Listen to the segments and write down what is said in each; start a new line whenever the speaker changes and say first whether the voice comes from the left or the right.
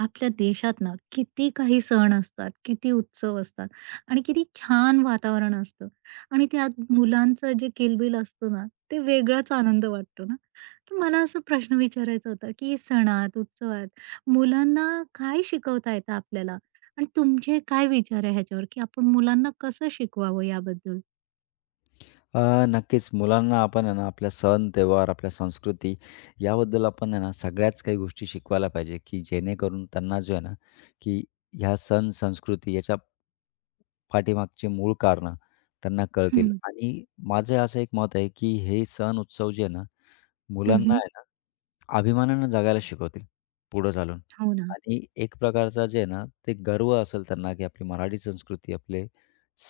right: आपल्या देशात ना किती काही सण असतात, किती उत्सव असतात आणि किती छान वातावरण असतं आणि त्यात मुलांचं जे किलबिल असतो ना, ते वेगळाच आनंद वाटतो ना. तर मला असा प्रश्न विचारायचा होता, की सणात, उत्सवात मुलांना काय शिकवता येतं आपल्याला? आणि तुमचे काय विचार आहे ह्याच्यावर, की आपण मुलांना कसं शिकवावं याबद्दल?
left: अ, नक्कीच मुलांना आपण आहे ना आपल्या सण त्योहार आपल्या संस्कृती याबद्दल आपण आहे ना सगळ्याच काही गोष्टी शिकवायला पाहिजे की जेणेकरून त्यांना जो आहे ना की ह्या सण संस्कृती याच्या पाठीमागचे मूळ कारणं त्यांना कळतील
right: हं.
left: आणि माझं असं एक मत आहे की हे सण उत्सव जे आहे ना मुलांना
right: हं,
left: आहे ना, अभिमानानं जगायला शिकवतील, पुढं चालून
right: हो ना.
left: आणि एक प्रकारचा जे आहे ना, ते गर्व असेल त्यांना, की आपली मराठी संस्कृती, आपले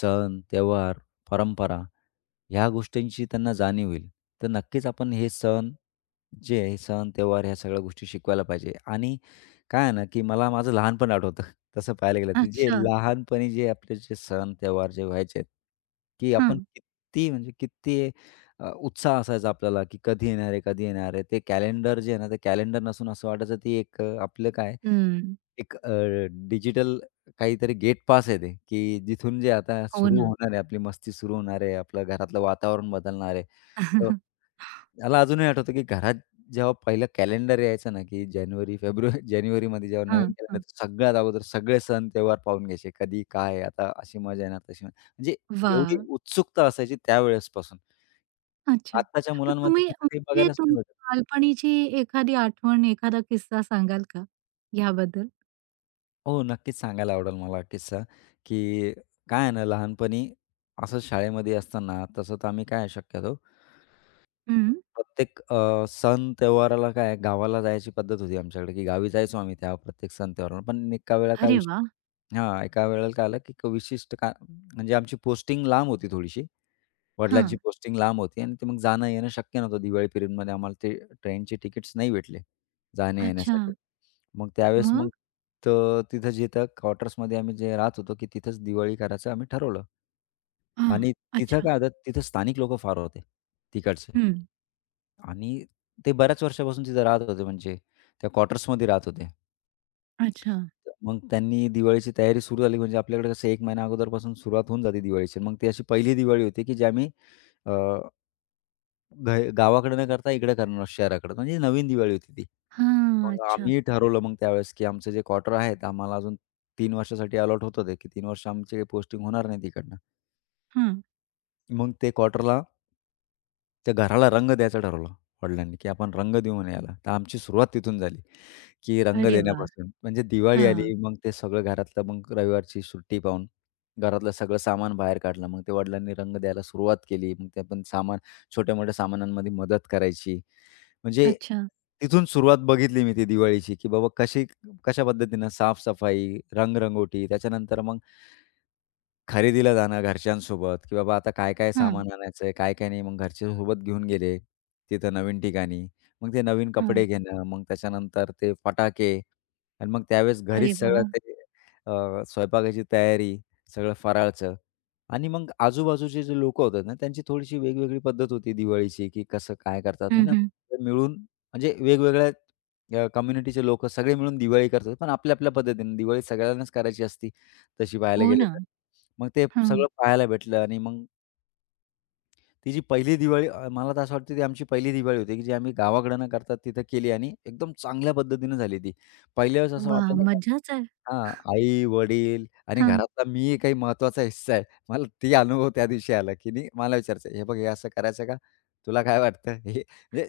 left: सण, त्योहार, परंपरा ह्या गोष्टींची त्यांना जाणीव होईल. तर नक्कीच आपण हे सण जे आहे, सण, त्योहार ह्या सगळ्या गोष्टी शिकवायला पाहिजे आणि काय आहे ना, की मला माझं लहानपण आठवतं. तसं पाहायला गेलं तर जे
right: अच्छा.
left: लहानपणी जे आपले जे सण, त्योहार जे व्हायचे, की आपण
right: हां.
left: किती म्हणजे किती उत्साह असायचा आपल्याला, की कधी येणार आहे, कधी येणार आहे. ते कॅलेंडर जे आहे ना, ते कॅलेंडर नसून असं वाटायचं ती एक आपलं काय
right: हं.
left: एक डिजिटल काहीतरी गेट पास आहे ते, की जिथून जे आता
right: हो
left: सुरू
right: ना.
left: होणार आहे, आपली मस्ती सुरू होणार आहे, आपलं घरातलं वातावरण बदलणार आहे. मला अजूनही आठवतं, की घरात जेव्हा पहिलं कॅलेंडर यायचं ना, की जानेवारी, फेब्रुवारी जानेवारीमध्ये जेव्हा
right: हां,
left: नवीन कॅलेंडर
right: हां.
left: सगळ्यात अगोदर सगळे सण त्योहार पाहून घ्यायचे. कधी काय, आता अशी मजा येणार, तशी मजा म्हणजे एवढी
right: वाह!
left: उत्सुकता असायची त्यावेळेसपासून.
right: अच्छा.
left: आत्ताच्या
right: मग
left: मुलांमध्ये
right: तुम्ही
left: तसं काही
right: म्हणजे
left: बघायलाच नाही
right: तुमची
left: भेटत.
right: बालपणीची एखादी आठवण, एखादा किस्सा सांगाल का याबद्दल?
left: हो, नक्कीच सांगायला आवडेल मला किस्सा, की काय आहे ना लहानपणी असं शाळेमध्ये असताना तसं तर आम्ही काय शक्यतो
right: हं.
left: प्रत्येक सण त्योहाराला काय आहे, गावाला जायची पद्धत होती आमच्याकडे, की गावी जायचो आम्ही त्या प्रत्येक सण त्योहाराला. पण एका वेळेला काय
right: अरे वाह!
left: विषय हां, एका वेळेला काय आलं, की विशिष्ट का म्हणजे आमची पोस्टिंग लांब होती थोडीशी. वडिलांची
right: हां.
left: पोस्टिंग लांब होती आणि ते मग जाणं येणं शक्य नव्हतं. दिवाळी पिरियडमध्ये आम्हाला ते ट्रेनचे तिकीट्स नाही भेटले जाण्या
right: अच्छा.
left: येण्यासाठी. मग त्यावेळेस मग
right: मग?
left: तर तिथं जिथं क्वार्टर्समध्ये आम्ही जे राहत होतो, की तिथंच दिवाळी करायचं आम्ही ठरवलं.
right: हां.
left: आणि तिथं
right: अच्छा.
left: काय होतं, तिथं स्थानिक लोकं फार होते, तिकडचे.
right: हं.
left: आणि ते बऱ्याच वर्षापासून तिथे राहत होते म्हणजे त्या क्वार्टर्समध्ये राहत होते.
right: अच्छा.
left: तर मग त्यांनी दिवाळीची तयारी सुरू झाली म्हणजे आपल्याकडे कसं एक महिना अगोदरपासून सुरुवात होऊन जाते दिवाळीची. मग ती अशी पहिली दिवाळी होती, की जी आम्ही अ, घ गावाकडे न करता इकडे करणार शहराकडे म्हणजे नवीन दिवाळी होती ती.
right: हां.
left: मग
right: अच्छा.
left: आम्ही ठरवलं मग त्यावेळेस, की आमचं जे क्वार्टर आहे ते आम्हाला अजून 3 वर्षासाठी अलॉट होत होते, की 3 वर्ष आमची काही पोस्टिंग होणार नाही तिकडनं.
right: हं.
left: मग ते क्वार्टरला त्या घराला रंग द्यायचं ठरवलं वडिलांनी, की आपण रंग देऊ म्हणे याला. तर आमची सुरुवात तिथून झाली, की रंग
right: अरे वाह!
left: देण्यापासून. म्हणजे दिवाळी
right: हां.
left: आली, मग ते सगळं घरातलं मग रविवारची सुट्टी पाहून घरातलं सगळं सामान बाहेर काढलं. मग ते वडिलांनी रंग द्यायला सुरुवात केली. मग ते आपण सामान छोट्या-मोठ्या सामानांमध्ये मदत करायची. म्हणजे
right: अच्छा.
left: तिथून सुरुवात बघितली मी ती दिवाळीची, की बाबा कशी कशा पद्धतीनं साफ रंगरंगोटी, त्याच्यानंतर मग खरेदीला जाणं घरच्यांसोबत, की बाबा आता काय-काय
right: हां,
left: सामान हं. आणायचंय, काय-काय नाही. मग घरचे सोबत घेऊन गेले तिथं नवीन ठिकाणी. मग ते नवीन कपडे
right: हां.
left: घेणं, मग त्याच्यानंतर ते फटाके आणि मग त्यावेळेस घरीच
right: अरे
left: सगळं
right: वाह!
left: ते स्वयंपाकाची तयारी, सगळं फराळचं आणि मग आजूबाजूचे जे लोकं होतात ना, त्यांची थोडीशी वेगवेगळी पद्धत होती दिवाळीची, की कसं काय करतात.
right: हं, हं.
left: म्हणजे मिळून म्हणजे वेगवेगळ्या कम्युनिटीचे लोकं सगळे मिळून दिवाळी करतात. पण आपल्या-आपल्या पद्धतीने दिवाळी सगळ्यांनाच करायची असती तशी पाहायला
right: हो
left: गेलं
right: ना.
left: तर. मग ते सगळं
right: हां.
left: पाहायला भेटलं आणि मग ती जी पहिली दिवाळी मला तर असं वाटतं ती आमची पहिली दिवाळी होती, की जी आम्ही गावाकडं न करता तिथं केली आणि एकदम चांगल्या पद्धतीनं झाली ती. पहिल्या वेळेस असं
right: वाह!
left: वाटलं नाही का
right: मज्जाच आहे.
left: हां, आई, वडील आणि
right: हां.
left: घरातला मी काही महत्त्वाचा हिस्सा आहे. मला ती अनुभव त्या दिवशी आला, की नाही मला विचारायचं, "हे बघ हे असं करायचं का? तुला काय वाटतं?" हे म्हणजे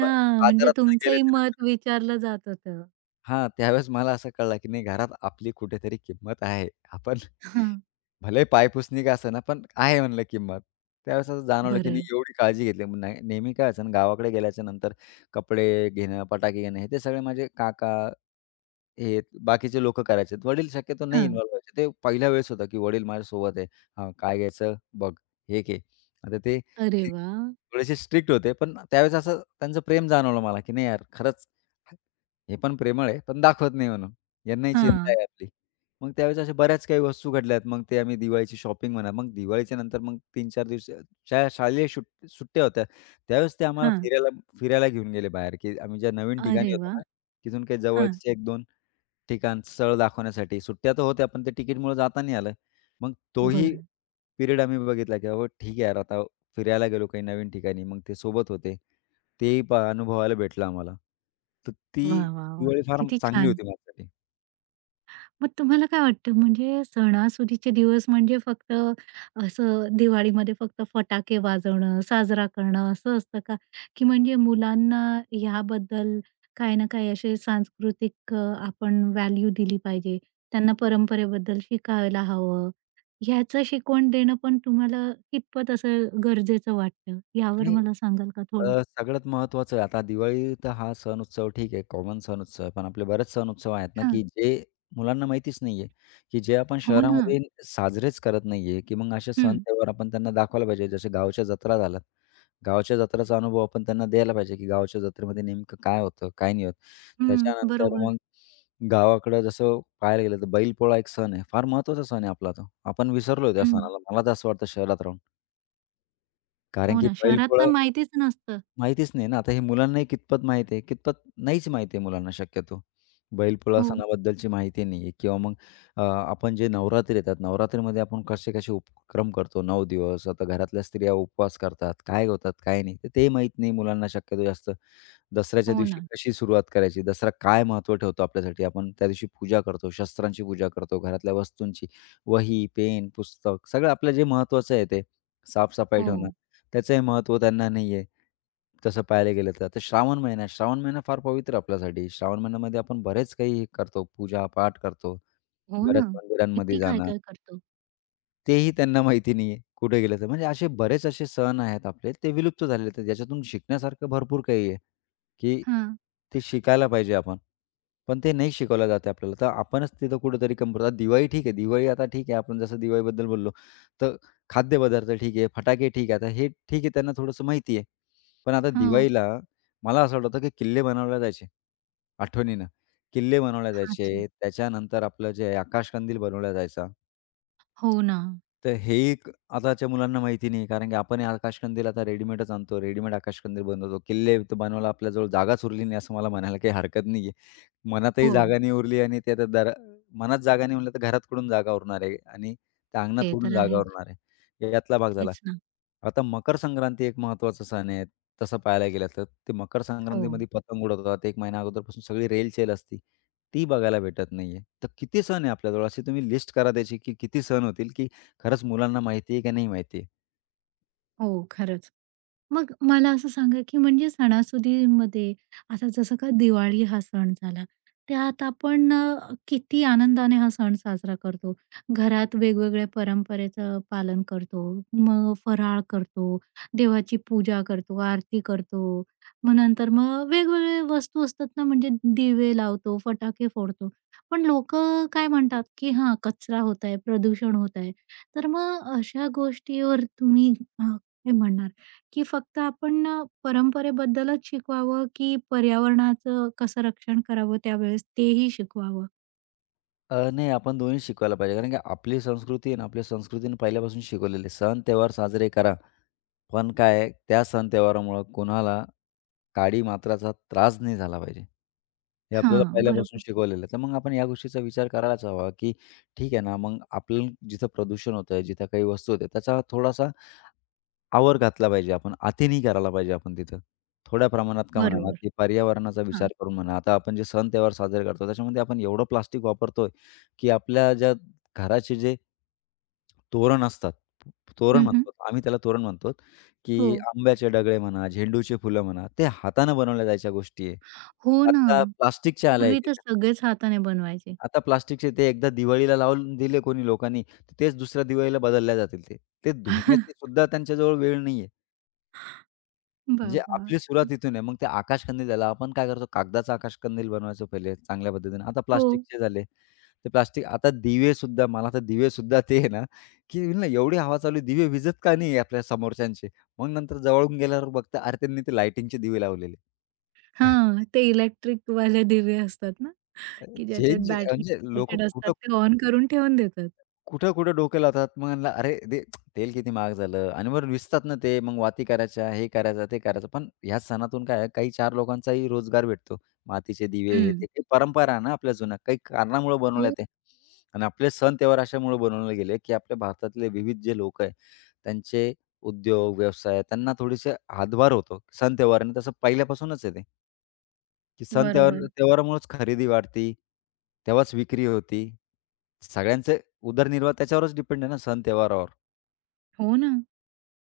left: ब
right: म्हणजे
left: बाजारात पण
right: तुमचंही
left: गेल्याच्या
right: मत विचारलं जात होतं.
left: हां, त्यावेळेस मला असं कळलं, की नाही घरात आपली कुठेतरी किंमत आहे. आपण
right: हां.
left: भले पायपुसणी का असेना, पण आहे म्हणलं किंमत. त्यावेळेस असं जाणवलं, की
right: बरं
left: नाही
right: आहे.
left: एवढी काळजी घेतली. मग नाही नेहमी काय व्हायचं ना, गावाकडे गेल्याच्यानंतर कपडे घेणं, फटाके घेणं, हे ते सगळे माझे काका हे बाकीचे लोकं करायचे. वडील शक्यतो नाही
right: हां.
left: इन्व्हॉल्व व्हायचे. ते पहिल्या वेळेस होतं, की वडील माझ्यासोबत आहे. हां, काय घ्यायचं? बघ, हे घे. आता ते
right: अरे वाह!
left: थोडेसे स्ट्रिक्ट होते, पण त्यावेळेस असं त्यांचं प्रेम जाणवलं मला, की नाही यार खरंच हे पण प्रेमळ आहे, पण दाखवत नाही म्हणून. यांनाही चिंता
right: हां,
left: आहे आपली. मग त्यावेळेस अशा बऱ्याच काही वस्तू घडल्यात. मग ते आम्ही दिवाळीची शॉपिंग म्हणा, मग दिवाळीच्या नंतर मग 3-4 दिवस ज्या शालेय सुट्ट्या होत्या, त्यावेळेस ते आम्हाला
right: हां.
left: फिरायला फिरायला घेऊन गेले बाहेर, की आम्ही ज्या नवीन ठिकाणी
right: अरे
left: होतो
right: वा,
left: ना, तिथून काही
right: हां,
left: जवळचे 1-2 ठिकाण, स्थळ दाखवण्यासाठी. सुट्ट्या तर होत्या, पण ते तिकीटमुळे जाता नाही आलं. मग तोही
right: बरं.
left: पिरियड आम्ही बघितला, की बाबा ठीक आहे यार, आता फिरायला गेलो काही नवीन ठिकाणी. मग ते सोबत होते. तेही पहा अनुभवायला भेटलं आम्हाला. तर ती
right: वा, वाह, वाह!
left: दिवाळी फार
right: किती
left: चांगली
right: छान.
left: होती माझ्यासाठी.
right: मग तुम्हाला काय वाटतं म्हणजे सणासुदीचे दिवस म्हणजे फक्त असं दिवाळीमध्ये फक्त फटाके वाजवणं, साजरा करणं असं असतं का? की म्हणजे मुलांना ह्याबद्दल काही ना काही असे सांस्कृतिक आपण व्हॅल्यू दिली पाहिजे. त्यांना परंपरेबद्दल शिकायला हवं. ह्याचं शिकवण देणं पण तुम्हाला कितपत असं गरजेचं वाटतं? यावर
left: नाही.
right: मला सांगाल का थोडं?
left: सगळ्यात महत्त्वाचं आहे. आता दिवाळी तर हा सण उत्सव ठीक आहे, कॉमन सण उत्सव आहे. पण आपले बरेच सण उत्सव आहेत ना,
right: हां.
left: की जे मुलांना माहितीच नाहीये, की जे आपण
right: हो ना.
left: शहरामध्ये साजरेच करत नाहीये, की मग असे सण त्योहार आपण त्यांना दाखवायला पाहिजे. जसे गावच्या जत्रा झाल्यात. गावच्या जत्राचा अनुभव आपण त्यांना द्यायला पाहिजे, की गावच्या जत्रेमध्ये नेमकं काय होतं, काय नाही होत.
right: हं,
left: त्याच्यानंतर
right: बरोबर.
left: मग गावाकडं जसं पाहायला गेलं तर बैलपोळा एक सण आहे. फार महत्त्वाचा सण आहे आपला तो. आपण विसरलोय त्या
right: हं,
left: सणाला. मला तर असं वाटतं शहरात राहून. कारण
right: हो
left: की
right: ना. शहरात
left: बैलपोळा
right: तर माहितीच नसतं.
left: माहितीच नाही ना. आता हे मुलांनाही कितपत माहिती आहे, कितपत नाहीच माहिती आहे मुलांना शक्यतो. बैलपोळा
right: हो,
left: सणाबद्दलची माहिती नाही आहे किंवा मग आपण जे नवरात्री येतात, नवरात्रीमध्ये आपण कसे-कसे उपक्रम करतो 9 दिवस. आता घरातल्या स्त्रिया उपवास करतात, काय होतात, काय नाही. तर ते माहीत नाही मुलांना शक्यतो जास्त. दसऱ्याच्या
right: हो
left: दिवशी
right: ना.
left: कशी सुरुवात करायची, दसरा काय महत्त्व ठेवतो आपल्यासाठी. आपण त्या दिवशी पूजा करतो, शस्त्रांची पूजा करतो, घरातल्या वस्तूंची. वही, पेन, पुस्तक सगळं आपलं जे महत्त्वाचं आहे ते साफ
right: हो.
left: ठेवणं. त्याचंही महत्त्व त्यांना नाही आहे. तसं पाहायला गेलं तर. आता श्रावण महिना आहे. श्रावण महिना फार पवित्र आपल्यासाठी. श्रावण महिन्यामध्ये आपण बरेच काही करतो. पूजा-पाठ करतो.
right: हो
left: बऱ्याच
right: ना.
left: मंदिरांमध्ये
right: किती
left: जाणं.
right: काय-काय करतो.
left: तेही त्यांना माहिती नाहीये, कुठे गेलं तर. म्हणजे असे बरेच असे सण आहेत आपले, ते विलुप्त झालेले आहेत. ज्याच्यातून शिकण्यासारखं भरपूर काही आहे, की
right: हां.
left: ते शिकायला पाहिजे आपण. पण ते नाही शिकवलं जाते आहे आपल्याला. तर आपणच तिथं कुठेतरी कमी पडतो. आता दिवाळी ठीक आहे, दिवाळी आता ठीक आहे, आपण जसं दिवाळीबद्दल बोललो. तर खाद्यपदार्थ ठीक आहे, फटाके ठीक आहे. आता हे ठीक आहे, त्यांना थोडंसं माहिती आहे. पण आता
right: हो.
left: दिवाळीला मला असं वाटतं, की किल्ले बनवले जायचे, आठवणीनं. किल्ले बनवले
right: अच्छा.
left: जायचे. त्याच्यानंतर आपलं जे आहे, आकाशकंदील बनवला जायचा.
right: हो ना.
left: तर हेही आताच्या मुलांना माहिती नाही, कारण की आपणही आकाशकंदील आता रेडीमेडच आणतो. रेडीमेड आकाशकंदील बनवतो. किल्ले तर बनवायला आपल्याजवळ जागाच उरली नाही, असं मला म्हणायला काही हरकत नाही आहे. मनातही
right: हो.
left: जागा नाही उरली आणि ते आता मनात जागा नाही म्हणलं, तर घरात कुठून जागा उरणार आहे आणि त्या अंगणात
right: ते
left: कुठून
right: तर
left: जागा
right: आहेच.
left: उरणार आहे, यातला भाग झाला.
right: तेच ना.
left: आता मकर संक्रांती एक महत्त्वाचा सण आहे, तसं पाहायला गेलं तर. ते मकर
right: हो.
left: संक्रांतीमध्ये पतंग उडवतात. 1 महिना अगोदरपासून सगळी रेलचेल असते. ती बघायला भेटत नाहीये. तर किती सण आहे आपल्याजवळ? अशी तुम्ही लिस्ट करा त्याची, की किती सण होतील, की खरंच मुलांना माहिती आहे का नाही माहिती आहे?
right: हो, खरंच. मग मला असं सांगा, की म्हणजे सणासुदीमध्ये आता जसं का दिवाळी हा सण झाला, त्यात आपण किती आनंदाने हा सण साजरा करतो. घरात वेगवेगळ्या परंपरेचं पालन करतो. मग फराळ करतो, देवाची पूजा करतो, आरती करतो. मग नंतर मग वेगवेगळ्या वस्तू असतात ना, म्हणजे दिवे लावतो, फटाके फोडतो. पण लोकं काय म्हणतात, की हां, कचरा होत आहे, प्रदूषण होत आहे. तर मग अशा गोष्टीवर तुम्ही काय म्हणणार? की फक्त आपण परंपरेबद्दलच शिकवावं, की पर्यावरणाचं कसं रक्षण करावं त्यावेळेस तेही शिकवावं?
left: नाही आपण दोन्ही शिकवायला पाहिजे. कारण की आपली संस्कृती आहे ना, आपल्या संस्कृतीने पहिल्यापासून शिकवलेली आहे. सण त्योहार साजरे करा. पण काय आहे, त्या सण त्योहारामुळं कोणाला काडी मात्राचा त्रास नाही झाला पाहिजे. हे आपल्याला
right: हां,
left: पहिल्यापासून
right: बरोबर,
left: शिकवलेलं आहे. तर मग आपण या गोष्टीचा विचार करायलाच हवा, की ठीक आहे ना, मग आपलं जिथं प्रदूषण होतंय, जिथं काही वस्तू होते, त्याचा थोडासा आवर घातला पाहिजे आपण, अति नाही करायला पाहिजे आपण तिथं. थोड्या प्रमाणात का हं. म्हणा,
right: बरोबर.
left: की पर्यावरणाचा विचार
right: हां.
left: करून म्हणा. आता आपण जे सण-त्योहार साजरे करतो, त्याच्यामध्ये आपण एवढं प्लास्टिक वापरतोय, की आपल्या ज्या घराचे जे तोरण असतात, तोरण
right: हं, हं.
left: म्हणतो आम्ही त्याला तोरण म्हणतो,
right: हो.
left: की आंब्याचे डगळे म्हणा, झेंडूची फुलं म्हणा, ते हातानं बनवल्या जायच्या गोष्टी आहे.
right: हो ना.
left: आता प्लास्टिकच्या आल्या आहेत
right: पूर्वी तर
left: तिथे.
right: सगळेच हाताने बनवायचे.
left: आता प्लास्टिकचे ते एकदा दिवाळीला लावून दिले कोणी लोकांनी, तेच दुसऱ्या दिवाळीला बदलल्या जातील ते. ते धुण्याची सुद्धा त्यांच्याजवळ वेळ नाहीये. म्हणजे
right: बाबा!
left: आपली सुरुवात इथून आहे. मग ते आकाशकंदील झालं. आपण काय करतो कागदाचा आकाशकंदील बनवायचो पहिले चांगल्या पद्धतीने. आता
right: हो.
left: प्लास्टिकचे झाले. ते प्लास्टिक आता दिवेसुद्धा मला आता दिवेसुद्धा ते आहे ना, की ना एवढी हवा चालू आहे दिवे विजत का नाही आहे आपल्या समोरच्यांचे? मग नंतर जवळून गेल्यावर बघता अरे त्यांनी ते लाइटिंगचे दिवे लावलेले. अरे
right: हां, ते इलेक्ट्रिकवाले दिवे असतात ना, की ज्याच्यात
left: चेंज
right: बॅटरी
left: म्हणजे लोकं
right: असतात,
left: कुठं
right: ते ऑन करून ठेवून देतात.
left: कुठं-कुठं डोकं लावतात. मग म्हणलं, "अरे ते तेल किती महाग झालं" आणि वरून विसतात ना ते. मग वाती करायच्या, हे करायचं, ते करायचं. पण ह्या सणातून काय आहे, काही चार लोकांचाही रोजगार भेटतो. मातीचे दिवे हे ते.
right: हं.
left: काही परंपरा आहे ना आपल्या जुन्या. काही कारणामुळे बनवल्या
right: हो,
left: त्या आणि आपले सण त्योहार अशामुळे बनवले गेले, की आपल्या भारतातले विविध जे लोक आहे, त्यांचे उद्योग, व्यवसाय त्यांना थोडीशी हातभार होतो. सण त्योहारांनी तसं पहिल्यापासूनच आहे ते, की सण त्योहार
right: बरोबर.
left: त्योहारामुळेच खरेदी वाढती, तेव्हाच विक्री होती. सगळ्यांचे उदरनिर्वाह त्याच्यावरच डिपेंड आहे ना सण-त्योहारावर.
right: हो ना.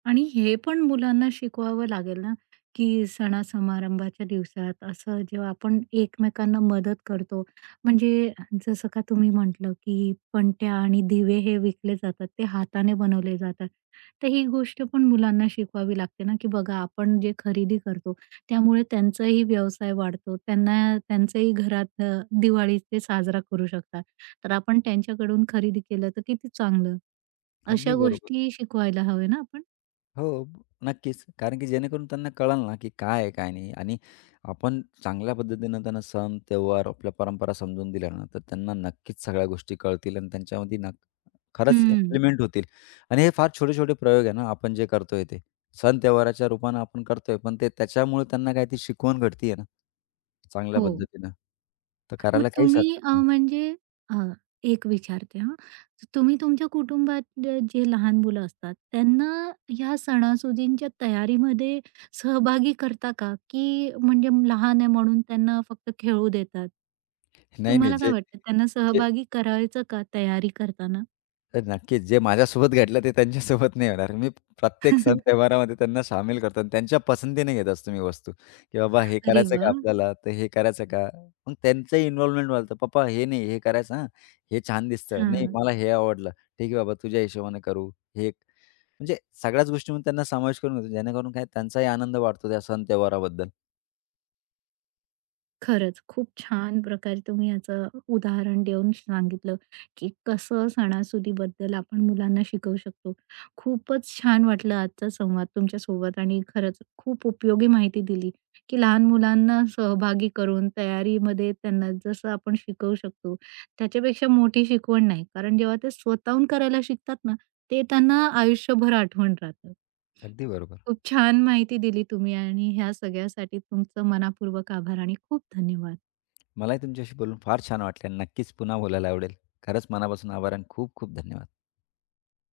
right: आणि हे पण मुलांना शिकवावं लागेल ना, की सणा-समारंभाच्या दिवसात असं जेव्हा आपण एकमेकांना मदत करतो, म्हणजे जसं का तुम्ही म्हटलं, की पणत्या आणि दिवे हे विकले जातात, ते हाताने बनवले जातात. तर ही गोष्ट पण मुलांना शिकवावी लागते ना, की बघा आपण जे खरेदी करतो, त्यामुळे त्यांचाही व्यवसाय वाढतो. त्यांना त्यांचंही घरात दिवाळी ते साजरा करू शकतात. तर आपण त्यांच्याकडून खरेदी केलं तर किती चांगलं.
left: अगदी
right: अशा
left: बरोबर.
right: गोष्टी शिकवायला हव्या ना आपण.
left: हो, नक्कीच. कारण की जेणेकरून त्यांना कळेल ना, की काय आहे, काय नाही आणि आपण चांगल्या पद्धतीनं त्यांना सण, त्योहार, आपल्या परंपरा समजून दिल्या ना, तर त्यांना नक्कीच सगळ्या गोष्टी कळतील आणि त्यांच्यामध्ये खरंच
right: हं,
left: इम्प्लिमेंट होतील. आणि हे फार छोटे-छोटे प्रयोग आहे ना, आपण जे करतोय ते. सण त्योहाराच्या रूपानं आपण करतोय, पण ते त्याच्यामुळे त्यांना काय ती शिकवण घडती ना, चांगल्या
right: हो.
left: पद्धतीनं. तर
right: मग
left: करायला काहीच
right: तुम्ही
left: हरकत नाही.
right: अ, एक विचारते हां. तुम्ही तुमच्या कुटुंबात जे जे लहान मुलं असतात, त्यांना ह्या सणासुदींच्या तयारीमध्ये सहभागी करता का? की म्हणजे लहान आहे म्हणून त्यांना फक्त खेळू देतात?
left: नाही, नाही.
right: तुम्हाला काय
left: जे
right: वाटतं त्यांना
left: जे
right: सहभागी करायचं का तयारी करताना?
left: तर नक्कीच. जे माझ्यासोबत घडलं ते त्यांच्यासोबत नाही होणार. मी प्रत्येक सण त्योहारामध्ये त्यांना सामील करतो आणि त्यांच्या पसंतीने घेत असतो मी वस्तू, की बाबा हे
right: अरे
left: करायचं का
right: वाह!
left: आपल्याला? तर हे करायचं का? मग त्यांचंही इन्व्हॉल्वमेंट व्हायला पप्पा हे नाही, हे करायचं हां. हे छान दिसतं. नाही
right: हां.
left: मला हे आवडलं. ठीक आहे बाबा तुझ्या हिशोबाने करू. हे एक- म्हणजे सगळ्याच गोष्टींमध्ये त्यांना समावेश करून घेतो. जेणेकरून काय त्यांचाही आनंद वाढतो त्या सण त्योहाराबद्दल.
right: खरंच, खूप छान प्रकारे तुम्ही याचं उदाहरण देऊन सांगितलं, की कसं सणासुदीबद्दल आपण मुलांना शिकवू शकतो. खूपच छान वाटलं आजचा संवाद तुमच्यासोबत आणि खरंच खूप उपयोगी माहिती दिली, की लहान मुलांना सहभागी करून तयारीमध्ये त्यांना जसं आपण शिकवू शकतो, त्याच्यापेक्षा मोठी शिकवण नाही. कारण जेव्हा ते स्वतःहून करायला शिकतात ना, ते त्यांना आयुष्यभर आठवण राहतं.
left: अगदी बरोबर.
right: खूप छान माहिती दिली तुम्ही आणि ह्या सगळ्यासाठी तुमचं मनापूर्वक आभार आणि खूप धन्यवाद.
left: मलाही तुमच्याशी बोलून फार छान वाटले आणि नक्कीच पुन्हा बोलायला आवडेल. खरंच मनापासून आभार आणि खूप खूप धन्यवाद.